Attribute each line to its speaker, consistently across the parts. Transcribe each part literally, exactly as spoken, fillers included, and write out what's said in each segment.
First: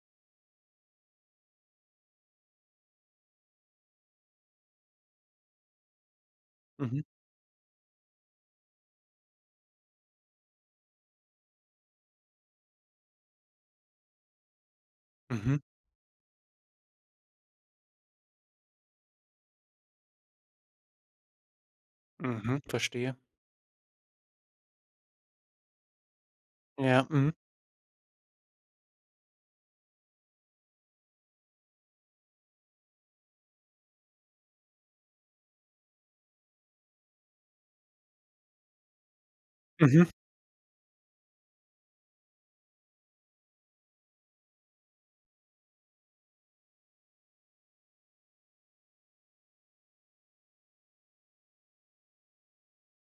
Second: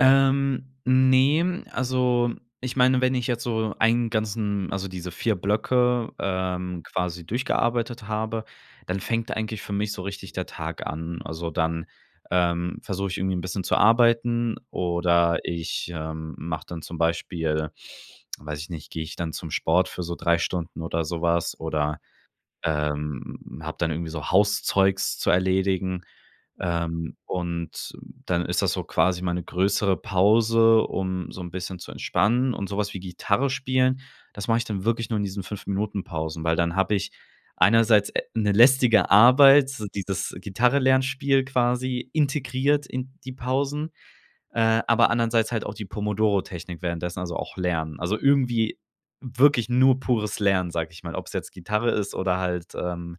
Speaker 1: Ähm. Ne, also ich meine, wenn ich jetzt so einen ganzen also diese vier Blöcke, ähm,
Speaker 2: Mhm.
Speaker 1: quasi durchgearbeitet habe, dann fängt eigentlich für mich so richtig der Tag an. Also, dann, ähm, versuch ich irgendwie 'n bisschen zu arbeiten, oder
Speaker 2: Mhm.
Speaker 1: ich, ähm, mach dann zum Beispiel weiß ich nicht geh ich dann zum Sport für so drei Stunden oder sowas, oder,
Speaker 2: Mhm. Verstehe.
Speaker 1: ähm, hab dann irgendwie so Hauszeugs zu erledigen.
Speaker 2: Ja.
Speaker 1: Ähm,
Speaker 2: Mhm.
Speaker 1: und dann ist das so quasi meine größere Pause, um so 'n bisschen zu entspannen. Und so was wie Gitarre spielen, das mach ich dann wirklich nur in diesen fünf Minuten-Pausen, weil dann hab ich einerseits, äh, 'ne lästige Arbeit, so
Speaker 2: Mhm.
Speaker 1: dieses Gitarre-Lernspiel quasi, integriert in die Pausen, äh, aber andernseits halt auch die Pomodoro-Technik währenddessen, also auch Lernen. Also irgendwie wirklich nur pures Lernen, sag ich mal, ob's jetzt Gitarre ist oder halt, ähm,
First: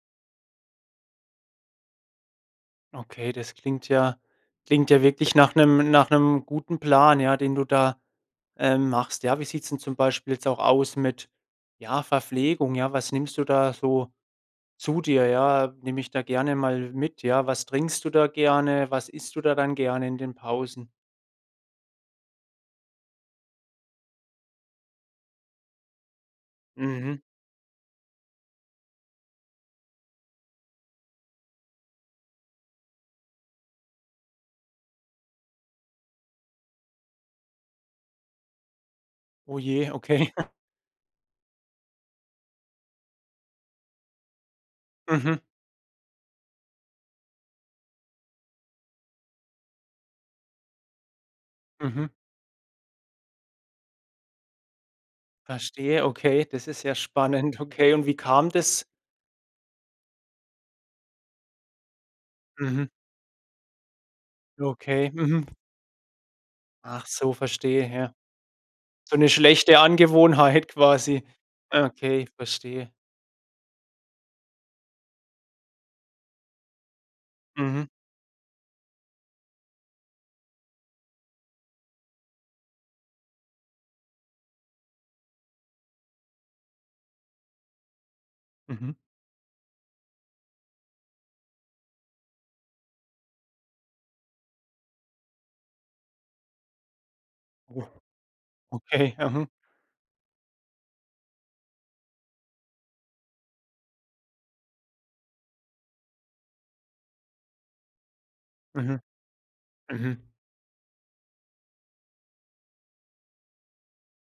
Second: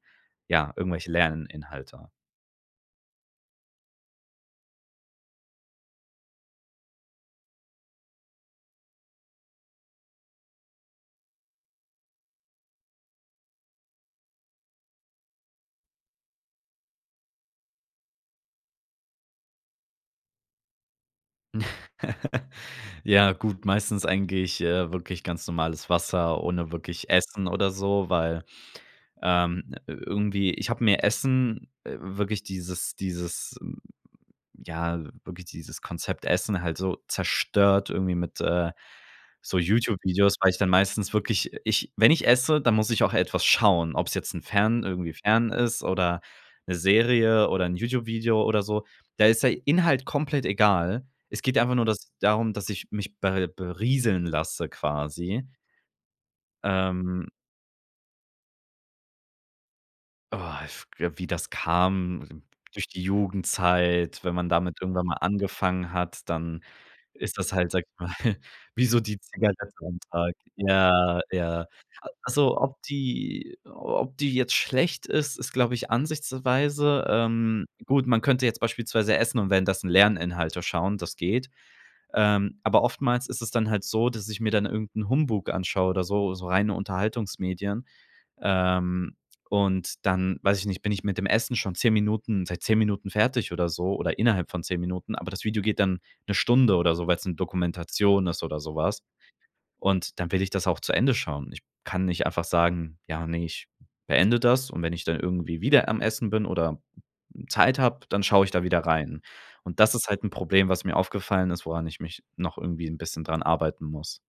Speaker 1: ja, irgendwelche Lerninhalte.
Speaker 2: Okay, das klingt ja klingt ja wirklich nach 'nem nach 'nem guten Plan, ja, den du da, ähm, machst. Ja, wie sieht's denn zum Beispiel jetzt auch aus mit, ja, Verpflegung? Ja, was nimmst du da so zu dir? Ja, nimm mich da gerne mal mit, ja? Was trinkst du da gerne? Was isst du da dann gerne in den Pausen?
Speaker 1: Ja, gut. Meistens eigentlich, äh, wirklich ganz normales Wasser ohne wirklich
Speaker 2: Mhm.
Speaker 1: Essen oder so, weil, ähm, irgendwie ich hab mir Essen, wirklich dieses dieses, ja, wirklich dieses Konzept Essen halt so zerstört irgendwie mit, äh, so
Speaker 2: Oh je. Okay.
Speaker 1: YouTube-Videos, weil ich dann meistens wirklich ich wenn ich esse, dann muss ich auch etwas schauen, ob's jetzt 'n Fern irgendwie
Speaker 2: Mhm.
Speaker 1: Fern ist oder 'ne Serie oder 'n YouTube-Video oder so. Da ist der Inhalt komplett egal. Es geht einfach nur das
Speaker 2: Mhm.
Speaker 1: darum, dass ich mich ber berieseln lasse quasi.
Speaker 2: Verstehe, okay, das ist ja
Speaker 1: Ähm.
Speaker 2: spannend. Okay, und wie kam das?
Speaker 1: Oh, if g äh, wie das kam?
Speaker 2: Mhm.
Speaker 1: Durch die Jugendzeit, wenn man damit irgendwann
Speaker 2: Okay.
Speaker 1: mal
Speaker 2: Mhm.
Speaker 1: angefangen hat, dann
Speaker 2: Ach so,
Speaker 1: ist das halt sag
Speaker 2: verstehe.
Speaker 1: ich mal
Speaker 2: Ja.
Speaker 1: wie so
Speaker 2: So
Speaker 1: die
Speaker 2: 'ne
Speaker 1: Zigarette
Speaker 2: schlechte
Speaker 1: am Tag.
Speaker 2: Angewohnheit
Speaker 1: Ja,
Speaker 2: quasi.
Speaker 1: ja. A
Speaker 2: Okay,
Speaker 1: also ob
Speaker 2: verstehe.
Speaker 1: die ob die jetzt schlecht ist, ist, glaube ich Ansichtsweise, ähm,
Speaker 2: Mhm.
Speaker 1: gut, man könnte jetzt beispielsweise essen und währenddessen Lerninhalte schauen, das geht. Ähm. Aber oftmals ist es dann halt so, dass ich mir dann irgend 'n Humbug anschaue oder so, so reine Unterhaltungsmedien.
Speaker 2: Mhm.
Speaker 1: Ähm, und dann weiß ich nicht, bin ich mit dem Essen schon zehn Minuten seit zehn Minuten fertig oder so, oder innerhalb von zehn Minuten, aber das Video geht dann 'ne Stunde oder so, weil's 'ne
Speaker 2: Oh,
Speaker 1: Dokumentation ist oder so was.
Speaker 2: Okay. Mhm.
Speaker 1: Und dann will ich das auch zu Ende schauen. Ich kann nicht einfach sagen: „Ja, ne, ich beende das. Und wenn ich dann irgendwie wieder am Essen bin oder Zeit hab, dann schau ich da wieder
Speaker 2: Mhm.
Speaker 1: rein.” Und das ist halt
Speaker 2: Mhm.
Speaker 1: 'n Problem, was mir aufgefallen ist, woran ich mich noch irgendwie 'n bisschen dran arbeiten muss.